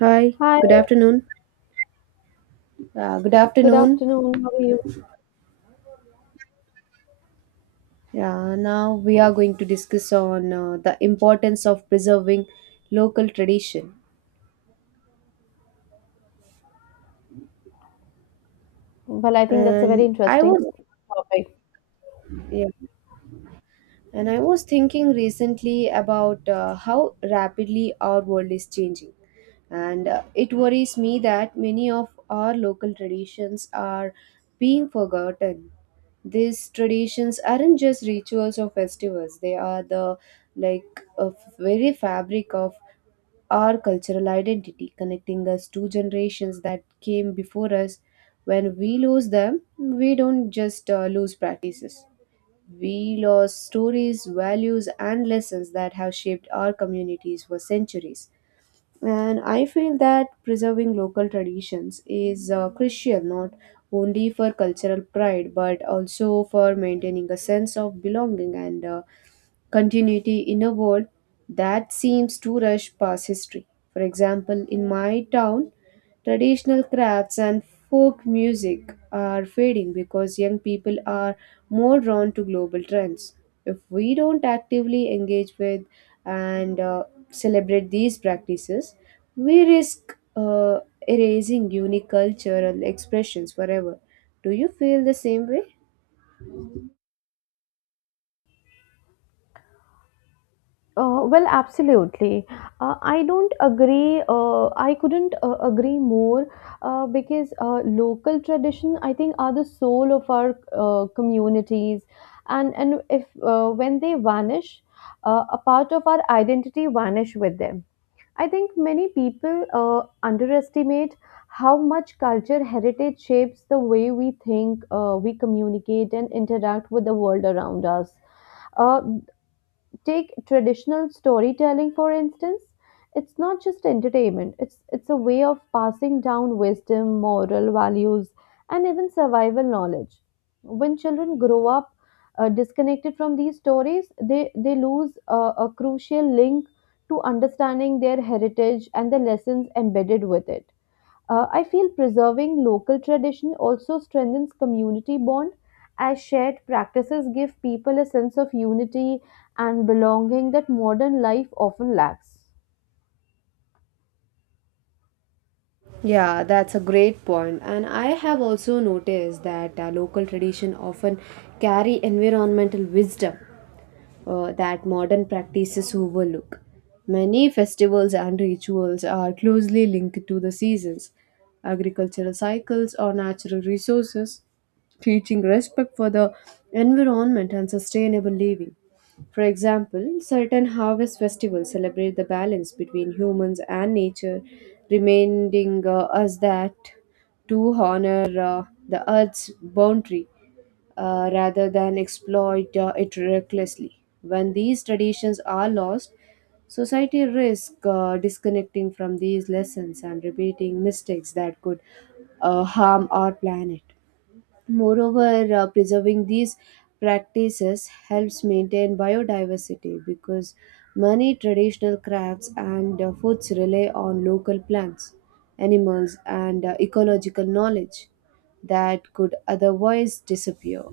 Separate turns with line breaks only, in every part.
Hi,
Hi,
good afternoon. Good
good
afternoon.
afternoon. How are you?
Yeah, now we are going to discuss on the importance of preserving local tradition.
Well, I think that's a very
And I
interesting
was
topic.
yeah, and I was thinking recently about how rapidly our world is changing, and it worries me that many of our local traditions are being forgotten. These traditions aren't just rituals or festivals; they are the like a very fabric of our cultural identity, connecting us to generations that came before us. When we lose them, we don't just lose practices. We lose stories, values, and lessons that have shaped our communities for centuries. And I feel that preserving local traditions is crucial not only for cultural pride but also for maintaining a sense of belonging and continuity in a world that seems to rush past history. For example, in my town, traditional crafts and folk music are fading because young people are more drawn to global trends. If we don't actively engage with and celebrate these practices, we risk erasing unique cultural expressions forever. Do you feel the same way?
Well, absolutely. I don't agree. I couldn't agree more because local tradition, I think, are the soul of our communities, and if when they vanish, a part of our identity vanish with them. I think many people underestimate how much culture heritage shapes the way we think, we communicate, and interact with the world around us. Uh, Take traditional storytelling for instance, it's not just entertainment, it's a way of passing down wisdom, moral values, and even survival knowledge. When children grow up, disconnected from these stories, they lose a crucial link to understanding their heritage and the lessons embedded with it. I feel preserving local tradition also strengthens community bond, as shared practices give people a sense of unity and belonging that modern life often lacks.
Yeah, that's a great point. And I have also noticed that local tradition often carry environmental wisdom that modern practices overlook. Many festivals and rituals are closely linked to the seasons, agricultural cycles, or natural resources, teaching respect for the environment and sustainable living. For example, certain harvest festivals celebrate the balance between humans and nature, reminding us that to honor the earth's boundary rather than exploit it recklessly. When these traditions are lost, society risks disconnecting from these lessons and repeating mistakes that could harm our planet. Moreover, preserving these practices helps maintain biodiversity because many traditional crafts and foods rely on local plants, animals, and ecological knowledge that could otherwise disappear.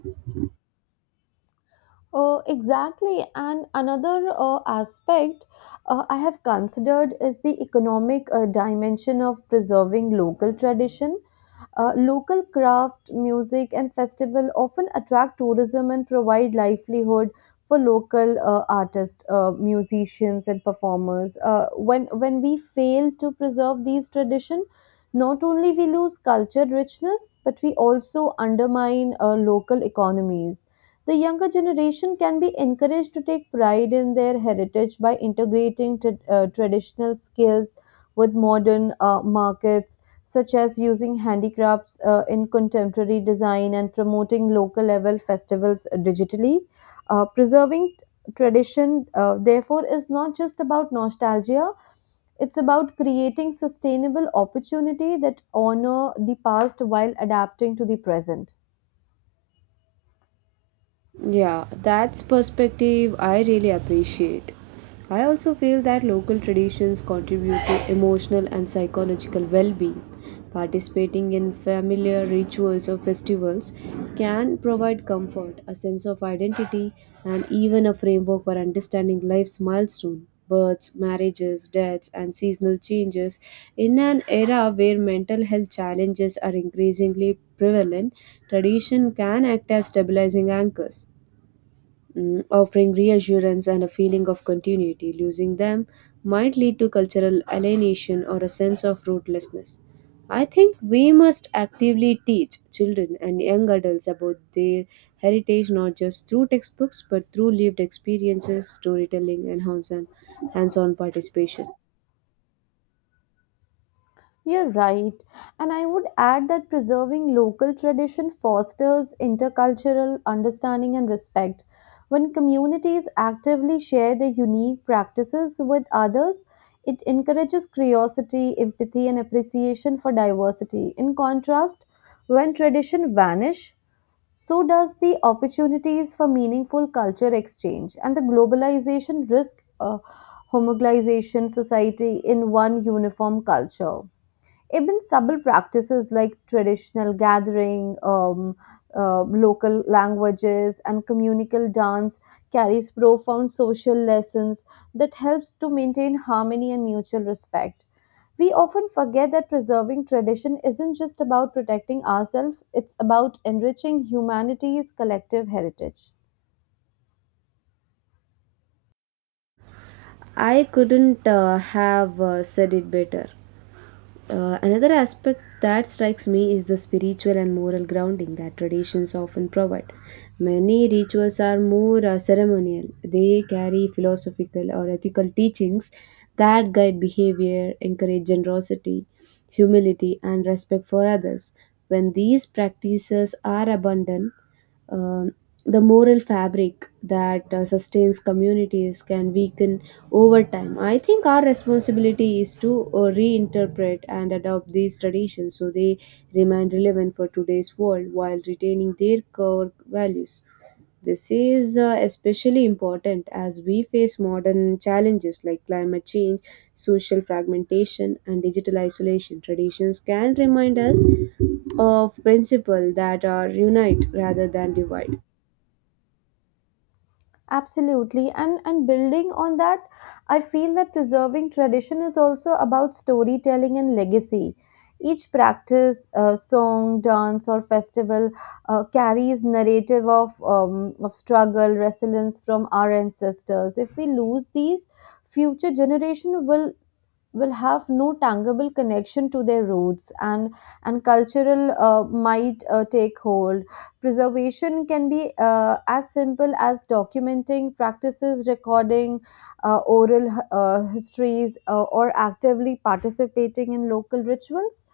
Exactly. And another aspect I have considered is the economic dimension of preserving local tradition. Local craft, music, and festival often attract tourism and provide livelihood for local artists, musicians, and performers. When we fail to preserve these tradition, not only we lose culture richness, but we also undermine local economies. The younger generation can be encouraged to take pride in their heritage by integrating traditional skills with modern markets, such as using handicrafts in contemporary design and promoting local level festivals digitally. Preserving tradition, therefore, is not just about nostalgia. It's about creating sustainable opportunity that honor the past while adapting to the present.
Yeah, that's perspective I really appreciate. I also feel that local traditions contribute to emotional and psychological well being. Participating in familiar rituals or festivals can provide comfort, a sense of identity, and even a framework for understanding life's milestones, births, marriages, deaths, and seasonal changes. In an era where mental health challenges are increasingly prevalent, tradition can act as stabilizing anchors offering reassurance and a feeling of continuity. Losing them might lead to cultural alienation or a sense of rootlessness. I think we must actively teach children and young adults about their heritage not just through textbooks but through lived experiences, storytelling, and hands on participation.
You're right. And I would add that preserving local tradition fosters intercultural understanding and respect. When communities actively share their unique practices with others, it encourages curiosity, empathy, and appreciation for diversity. In contrast, when tradition vanish, so does the opportunities for meaningful culture exchange, and the globalization risk homogenization society in one uniform culture. Even subtle practices like traditional gathering, local languages, and communal dance carries profound social lessons that helps to maintain harmony and mutual respect. We often forget that preserving tradition isn't just about protecting ourselves; it's about enriching humanity's collective heritage.
I couldn't have said it better. Another aspect that strikes me is the spiritual and moral grounding that traditions often provide. Many rituals are more ceremonial, they carry philosophical or ethical teachings that guide behavior, encourage generosity, humility, and respect for others. When these practices are abundant, um the moral fabric that sustains communities can weaken over time. I think our responsibility is to reinterpret and adopt these traditions so they remain relevant for today's world while retaining their core values. This is especially important as we face modern challenges like climate change, social fragmentation, and digital isolation. Traditions can remind us of principles that are unite rather than divide.
Absolutely. And building on that, I feel that preserving tradition is also about storytelling and legacy. Each practice, song, dance, or festival carries narrative of struggle, resilience from our ancestors. If we lose these, future generation will have no tangible connection to their roots, and cultural might take hold. Preservation can be as simple as documenting practices, recording oral histories, or actively participating in local rituals,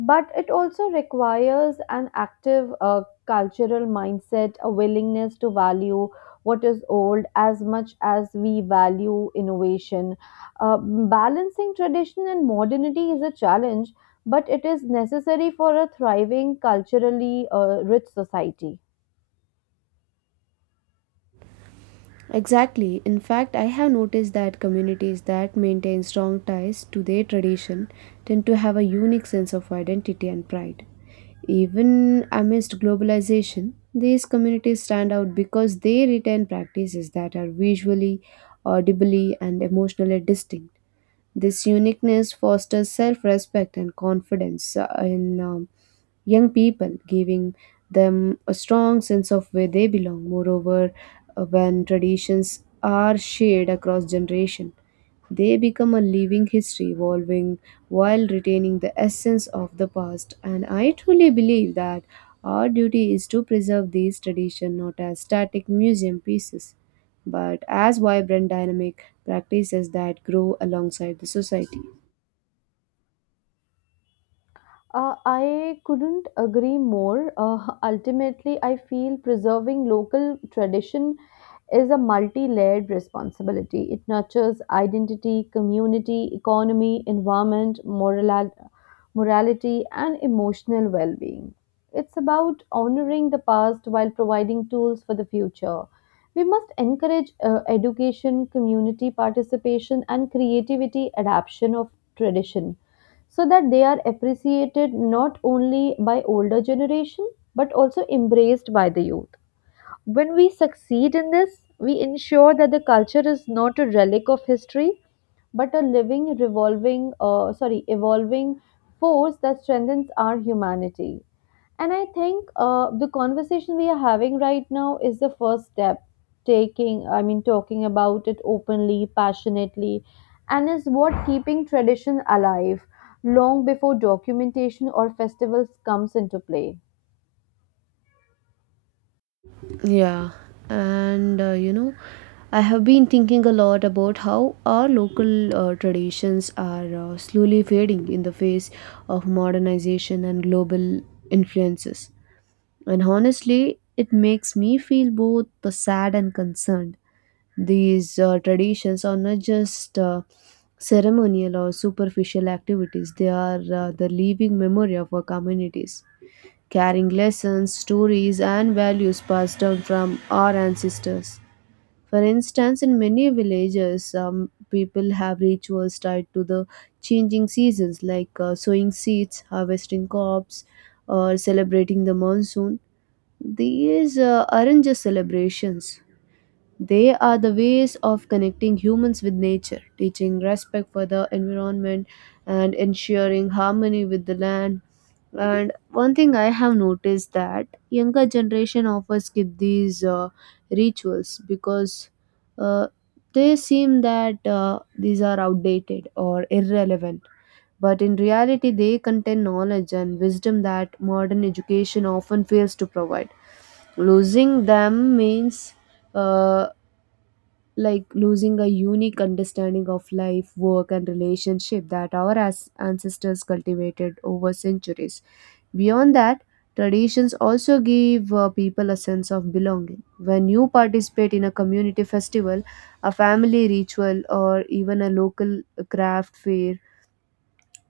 but it also requires an active cultural mindset, a willingness to value what is old as much as we value innovation. Balancing tradition and modernity is a challenge, but it is necessary for a thriving, culturally rich society.
Exactly. In fact, I have noticed that communities that maintain strong ties to their tradition tend to have a unique sense of identity and pride. Even amidst globalization, these communities stand out because they retain practices that are visually, audibly, and emotionally distinct. This uniqueness fosters self respect and confidence in young people, giving them a strong sense of where they belong. Moreover, when traditions are shared across generation, they become a living history, evolving while retaining the essence of the past. And I truly believe that our duty is to preserve these traditions not as static museum pieces but as vibrant, dynamic practices that grow alongside the society.
I couldn't agree more. Ultimately, I feel preserving local tradition is a multi layered responsibility. It nurtures identity, community, economy, environment, morality, and emotional well being. It's about honoring the past while providing tools for the future. We must encourage education, community participation, and creativity adaptation of tradition so that they are appreciated not only by older generation but also embraced by the youth. When we succeed in this, we ensure that the culture is not a relic of history, but a evolving force that strengthens our humanity. And I think the conversation we are having right now is the first step. Talking about it openly, passionately, and is what keeping tradition alive long before documentation or festivals comes into play.
Yeah, and I have been thinking a lot about how our local traditions are slowly fading in the face of modernization and global influences. And honestly, it makes me feel both sad and concerned. These traditions are not just ceremonial or superficial activities, they are the living memory of our communities, carrying lessons, stories, and values passed down from our ancestors. For instance, in many villages, people have rituals tied to the changing seasons like sowing seeds, harvesting crops, or celebrating the monsoon. These aren't just celebrations, they are the ways of connecting humans with nature, teaching respect for the environment and ensuring harmony with the land. And one thing I have noticed that younger generation often skip these rituals because uh, they seem that these are outdated or irrelevant. But in reality, they contain knowledge and wisdom that modern education often fails to provide losing them means uh, like losing a unique understanding of life, work, and relationship that our ancestors cultivated over centuries. Beyond that, traditions also give people a sense of belonging. When you participate in a community festival, a family ritual, or even a local craft fair,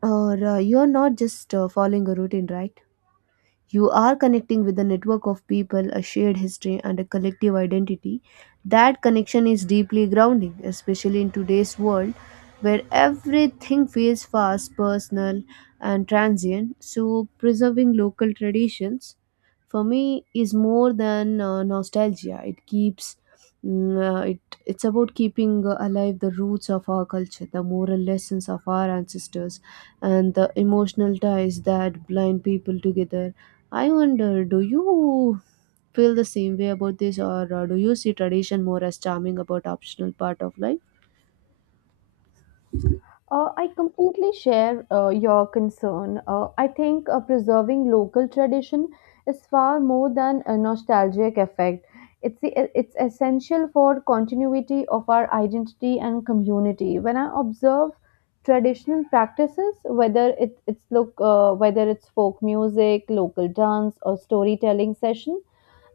or you're not just following a routine, right? You are connecting with a network of people, a shared history, and a collective identity. That connection is deeply grounding, especially in today's world where everything feels fast, personal, and transient. So, preserving local traditions for me is more than nostalgia. It keeps Mm, it, it's about keeping alive the roots of our culture, the moral lessons of our ancestors, and the emotional ties that blind people together. I wonder, do you feel the same way about this, or do you see tradition more as charming about optional part of life?
I completely share your concern. I think preserving local tradition is far more than a nostalgic effect. It's, the, it's essential for continuity of our identity and community. When I observe traditional practices, whether it's folk music, local dance, or storytelling session,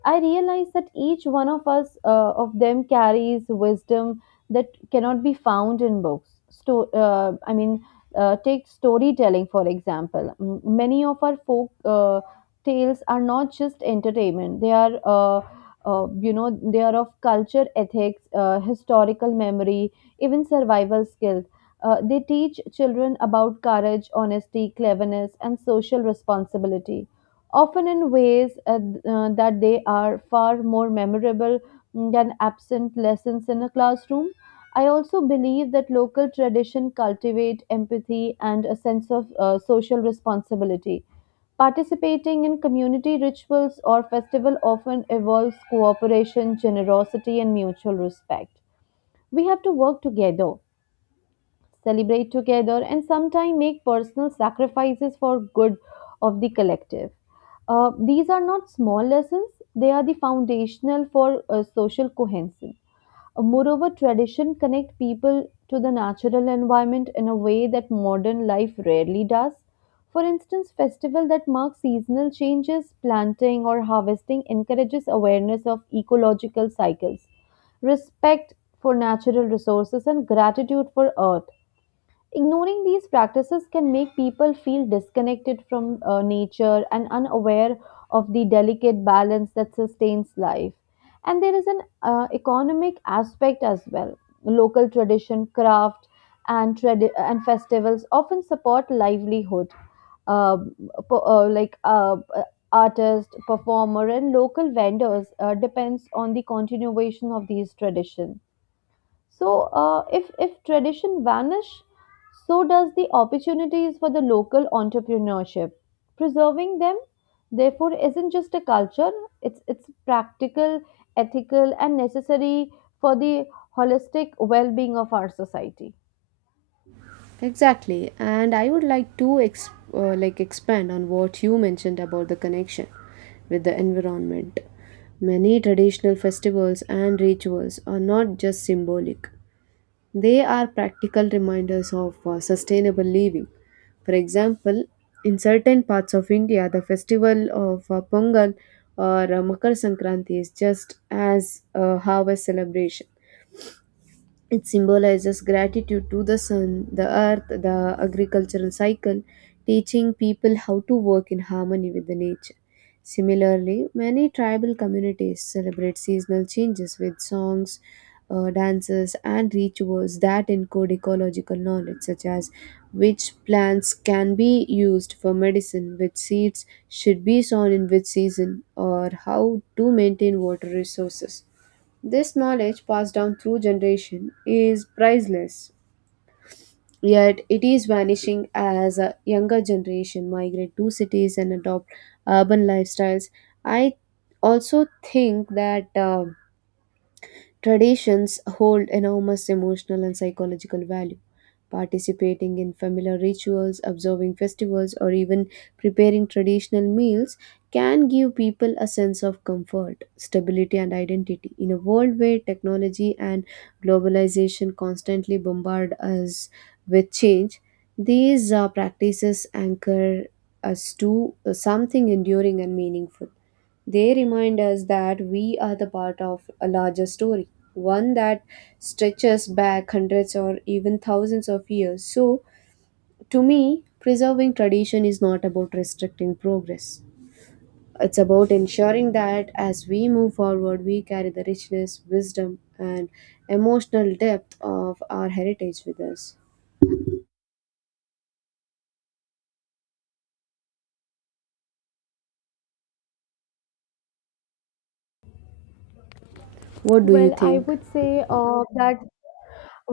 I realize that each one of us of them carries wisdom that cannot be found in books. Take storytelling for example. Many of our folk tales are not just entertainment; they are, they are of culture, ethics, historical memory, even survival skills. They teach children about courage, honesty, cleverness, and social responsibility, often in ways that they are far more memorable, than absent lessons in a classroom. I also believe that local tradition cultivate empathy and a sense of social responsibility. Participating in community rituals or festival often involves cooperation, generosity, and mutual respect. We have to work together, celebrate together, and sometimes make personal sacrifices for good of the collective. These are not small lessons, they are the foundational for social cohesion. Moreover, tradition connect people to the natural environment in a way that modern life rarely does. For instance, festival that mark seasonal changes, planting or harvesting, encourages awareness of ecological cycles, respect for natural resources and gratitude for earth. Ignoring these practices can make people feel disconnected from nature and unaware of the delicate balance that sustains life. And there is an economic aspect as well. Local tradition, craft, and and festivals often support livelihood, uh, po- uh, like uh, uh, artist, performer, and local vendors depends on the continuation of these traditions. So, if tradition vanish, so does the opportunities for the local entrepreneurship. Preserving them, therefore, isn't just a culture; it's practical, ethical, and necessary for the holistic well-being of our society.
Exactly, and I would like to like expand on what you mentioned about the connection with the environment. Many traditional festivals and rituals are not just symbolic; they are practical reminders of sustainable living. For example, in certain parts of India, the festival of Pongal or Makar Sankranti is just as a harvest celebration. It symbolizes gratitude to the sun, the earth, the agricultural cycle, teaching people how to work in harmony with the nature. Similarly, many tribal communities celebrate seasonal changes with songs, dances, and rituals that encode ecological knowledge, such as which plants can be used for medicine, which seeds should be sown in which season, or how to maintain water resources. This knowledge passed down through generation is priceless, yet it is vanishing as a younger generation migrate to cities and adopt urban lifestyles. I also think that traditions hold enormous emotional and psychological value. Participating in familiar rituals, observing festivals, or even preparing traditional meals can give people a sense of comfort, stability, and identity. In a world where technology and globalization constantly bombard us with change, these practices anchor us to something enduring and meaningful. They remind us that we are the part of a larger story, one that stretches back hundreds or even thousands of years. So, to me, preserving tradition is not about restricting progress. It's about ensuring that as we move forward, we carry the richness, wisdom, and emotional depth of our heritage with us. What do you
Well, I
think?
would say uh, that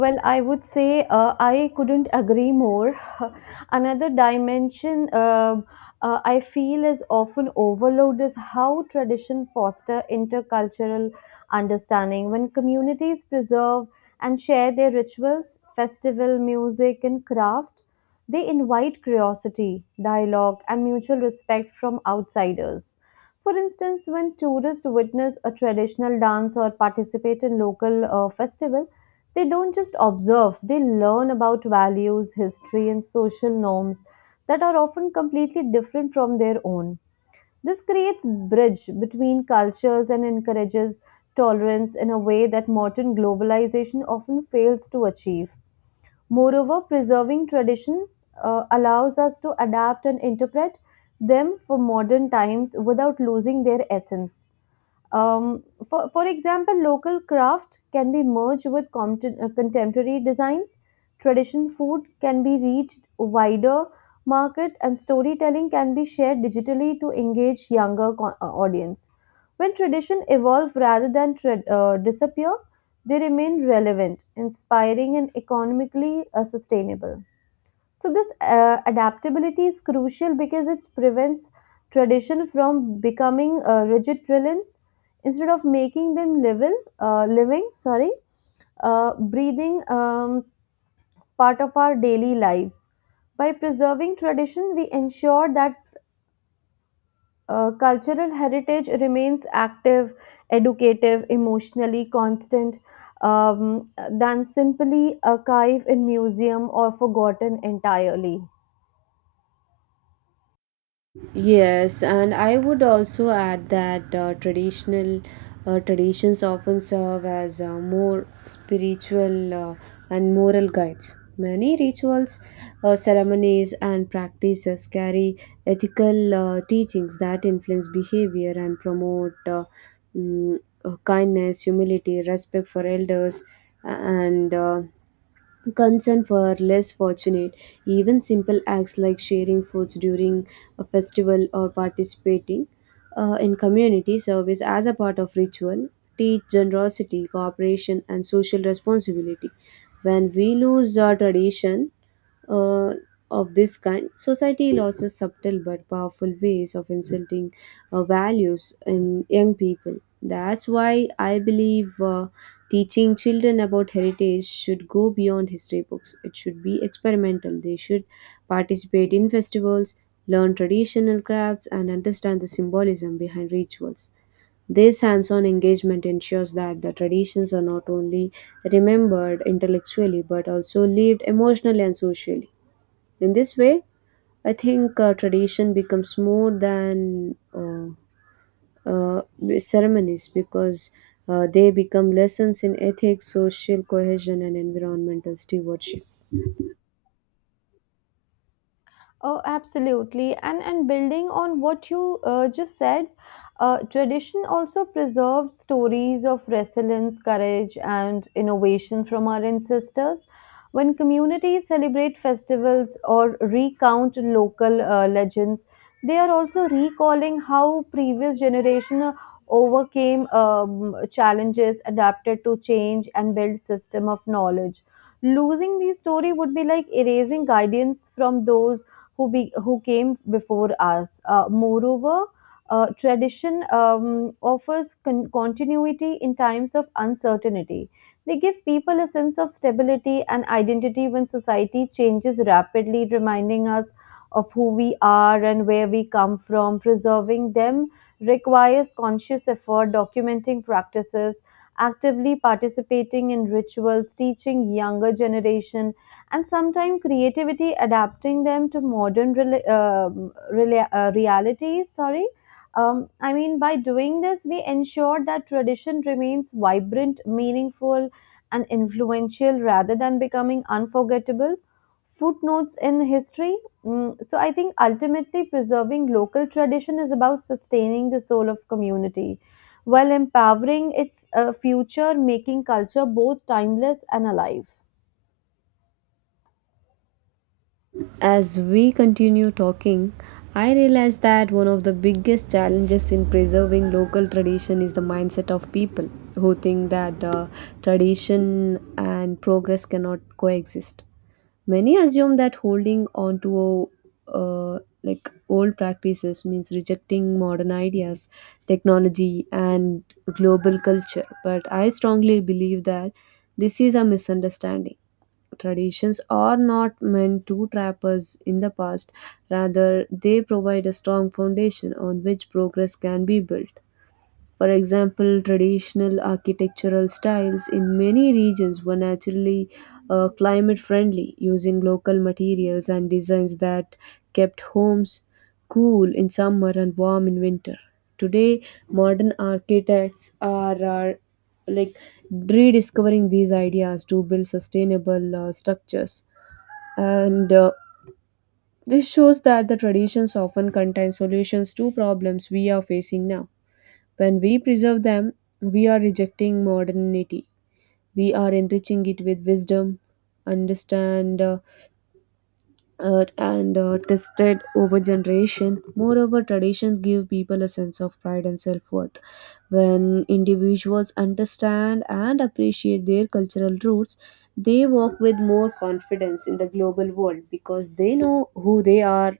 Well, I would say I couldn't agree more. Another dimension I feel is often overlooked is how tradition foster intercultural understanding. When communities preserve and share their rituals, festival, music, and craft, they invite curiosity, dialogue, and mutual respect from outsiders. For instance, when tourists witness a traditional dance or participate in local festival, they don't just observe, they learn about values, history, and social norms that are often completely different from their own. This creates bridge between cultures and encourages tolerance in a way that modern globalization often fails to achieve. Moreover, preserving tradition allows us to adapt and interpret them for modern times without losing their essence. Um, for example, local craft can be merged with contemporary designs. Traditional food can be reached wider market, and storytelling can be shared digitally to engage audience. When tradition evolve rather than disappear, they remain relevant, inspiring, and economically sustainable. So this adaptability is crucial because it prevents tradition from becoming rigid reliance. Instead of making them breathing part of our daily lives. By preserving tradition, we ensure that cultural heritage remains active, educative, emotionally constant, um, than simply archive in museum or forgotten entirely.
Yes, and I would also add that traditional traditions often serve as more spiritual and moral guides. Many rituals, ceremonies, and practices carry ethical teachings that influence behavior and promote mm, kindness, humility, respect for elders, and concern for less fortunate even simple acts like sharing foods during a festival or participating in community service as a part of ritual teach generosity cooperation and social responsibility when we lose our tradition uh, of this kind, society loses subtle but powerful ways of insulting values in young people. That's why I believe teaching children about heritage should go beyond history books. It should be experimental. They should participate in festivals, learn traditional crafts, and understand the symbolism behind rituals. This hands on engagement ensures that the traditions are not only remembered intellectually but also lived emotionally and socially. In this way, I think tradition becomes more than uh, ceremonies because they become lessons in ethics, social cohesion, and environmental stewardship.
Oh, absolutely. And building on what you just said, tradition also preserves stories of resilience, courage, and innovation from our ancestors. When communities celebrate festivals or recount local legends, they are also recalling how previous generation overcame challenges, adapted to change, and built system of knowledge. Losing these story would be like erasing guidance from those who came before us. Moreover, tradition offers continuity in times of uncertainty. They give people a sense of stability and identity when society changes rapidly, reminding us of who we are and where we come from. Preserving them requires conscious effort, documenting practices, actively participating in rituals, teaching younger generation, and sometimes creativity adapting them to modern realities. Sorry I mean By doing this, we ensure that tradition remains vibrant, meaningful, and influential rather than becoming unforgettable footnotes in history. So I think ultimately preserving local tradition is about sustaining the soul of community while empowering its future, making culture both timeless and alive.
As we continue talking, I realize that one of the biggest challenges in preserving local tradition is the mindset of people who think that tradition and progress cannot coexist. Many assume that holding on to like old practices means rejecting modern ideas, technology, and global culture. But I strongly believe that this is a misunderstanding. Traditions are not meant to trap us in the past, rather, they provide a strong foundation on which progress can be built. For example, traditional architectural styles in many regions were naturally climate friendly, using local materials and designs that kept homes cool in summer and warm in winter. Today, modern architects are like rediscovering these ideas to build sustainable structures. And this shows that the traditions often contain solutions to problems we are facing now. When we preserve them, we are rejecting modernity. We are enriching it with wisdom, understand, uh, and tested over generation. Moreover, traditions give people a sense of pride and self-worth. When individuals understand and appreciate their cultural roots, they walk with more confidence in the global world because they know who they are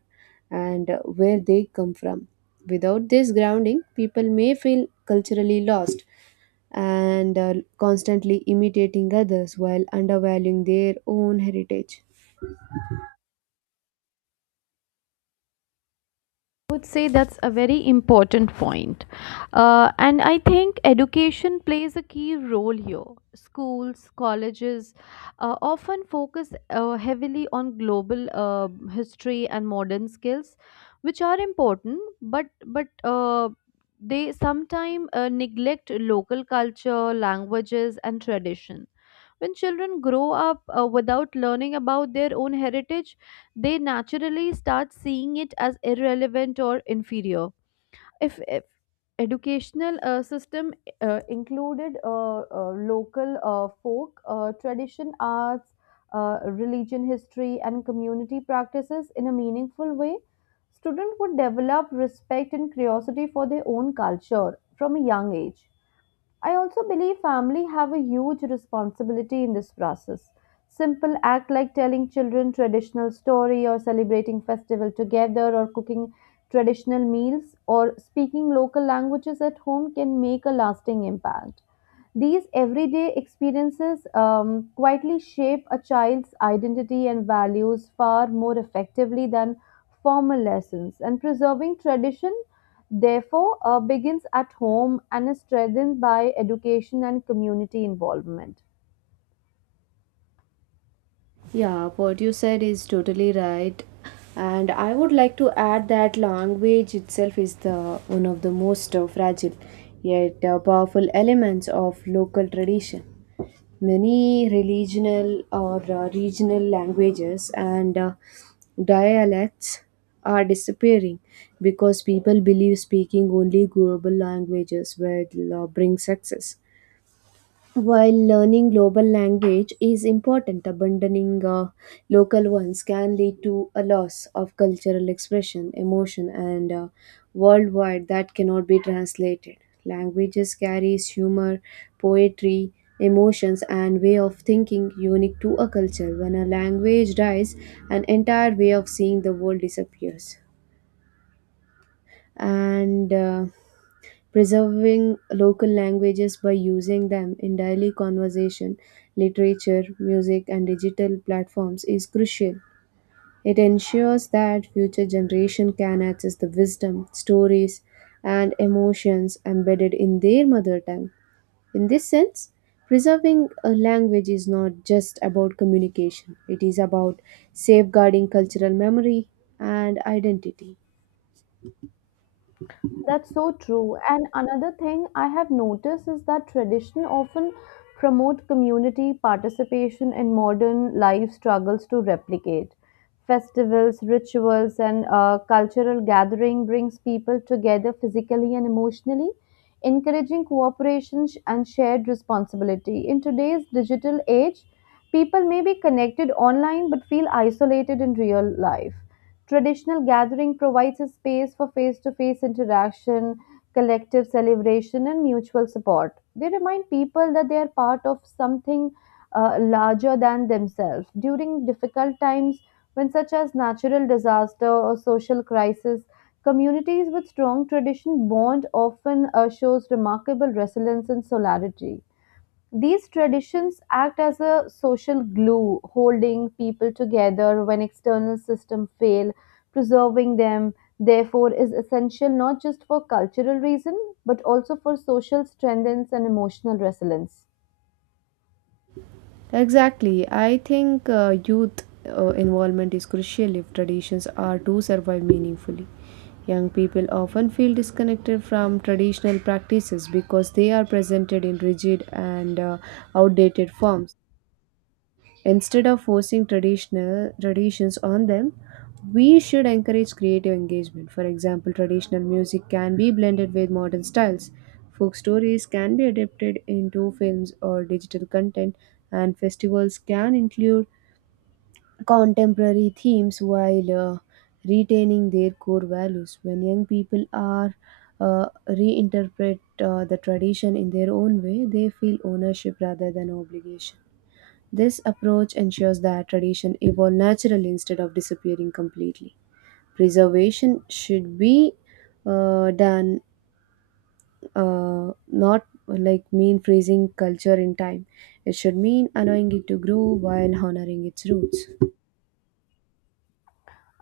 and where they come from. Without this grounding, people may feel culturally lost and constantly imitating others while undervaluing their own heritage.
Would say that's a very important point. And I think education plays a key role here. Schools, colleges often focus heavily on global history and modern skills, which are important, but they sometimes neglect local culture, languages, and tradition. When children grow up without learning about their own heritage, they naturally start seeing it as irrelevant or inferior. If educational system included local folk tradition, arts, religion, history, and community practices in a meaningful way, students would develop respect and curiosity for their own culture from a young age. I also believe family have a huge responsibility in this process. Simple act like telling children traditional story, or celebrating festival together, or cooking traditional meals, or speaking local languages at home can make a lasting impact. These everyday experiences quietly shape a child's identity and values far more effectively than formal lessons. And preserving tradition, therefore, begins at home and is strengthened by education and community involvement.
Yeah, what you said is totally right. And I would like to add that language itself is the one of the most fragile yet powerful elements of local tradition. Many regional languages and dialects are disappearing because people believe speaking only global languages will bring success. While learning global language is important, abandoning local ones can lead to a loss of cultural expression, emotion, and worldwide that cannot be translated. Languages carries humor, poetry, emotions, and way of thinking unique to a culture. When a language dies, an entire way of seeing the world disappears. And preserving local languages by using them in daily conversation, literature, music, and digital platforms is crucial. It ensures that future generations can access the wisdom, stories, and emotions embedded in their mother tongue. In this sense, preserving a language is not just about communication, it is about safeguarding cultural memory and identity.
That's so true. And another thing I have noticed is that tradition often promote community participation in modern life struggles to replicate. Festivals, rituals, and cultural gathering brings people together physically and emotionally, encouraging and shared responsibility. In today's digital age, people may be connected online but feel isolated in real life. Traditional gathering provides a space for face-to-face interaction, collective celebration, and mutual support. They remind people that they are part of something larger than themselves. During difficult times, when such as natural disaster or social crisis, communities with strong tradition bond often shows remarkable resilience and solidarity. These traditions act as a social glue, holding people together when external systems fail. Preserving them, therefore, is essential not just for cultural reason but also for social strength and emotional resilience.
Exactly. I think youth involvement is crucial if traditions are to survive meaningfully. Young people often feel disconnected from traditional practices because they are presented in rigid and outdated forms. Instead of forcing traditional traditions on them, we should encourage creative engagement. For example, traditional music can be blended with modern styles. Folk stories can be adapted into films or digital content, and festivals can include contemporary themes while retaining their core values. When young people are reinterpret the tradition in their own way, they feel ownership rather than obligation. This approach ensures that tradition evolve naturally instead of disappearing completely. Preservation should be done not like mean freezing culture in time. It should mean allowing it to grow while honoring its roots.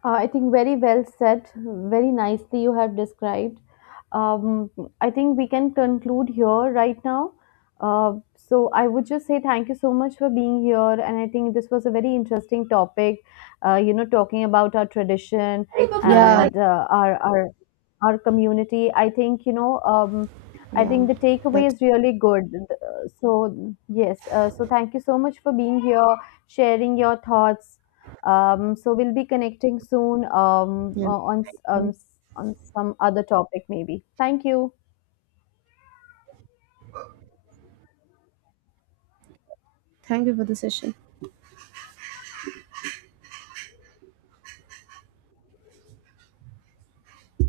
I think very well said, very nicely you have described. Um, I think we can conclude here right now. So I would just say thank you so much for being here, and I think this was a very interesting topic. Talking about our tradition
Yeah,
and our community. I think you know. I
yeah,
think the takeaway
that's
is really good. Uh, So yes, so thank you so much for being here, sharing your thoughts, so we'll be connecting soon
yeah.
on some other topic maybe. Thank you.
Thank you for the session.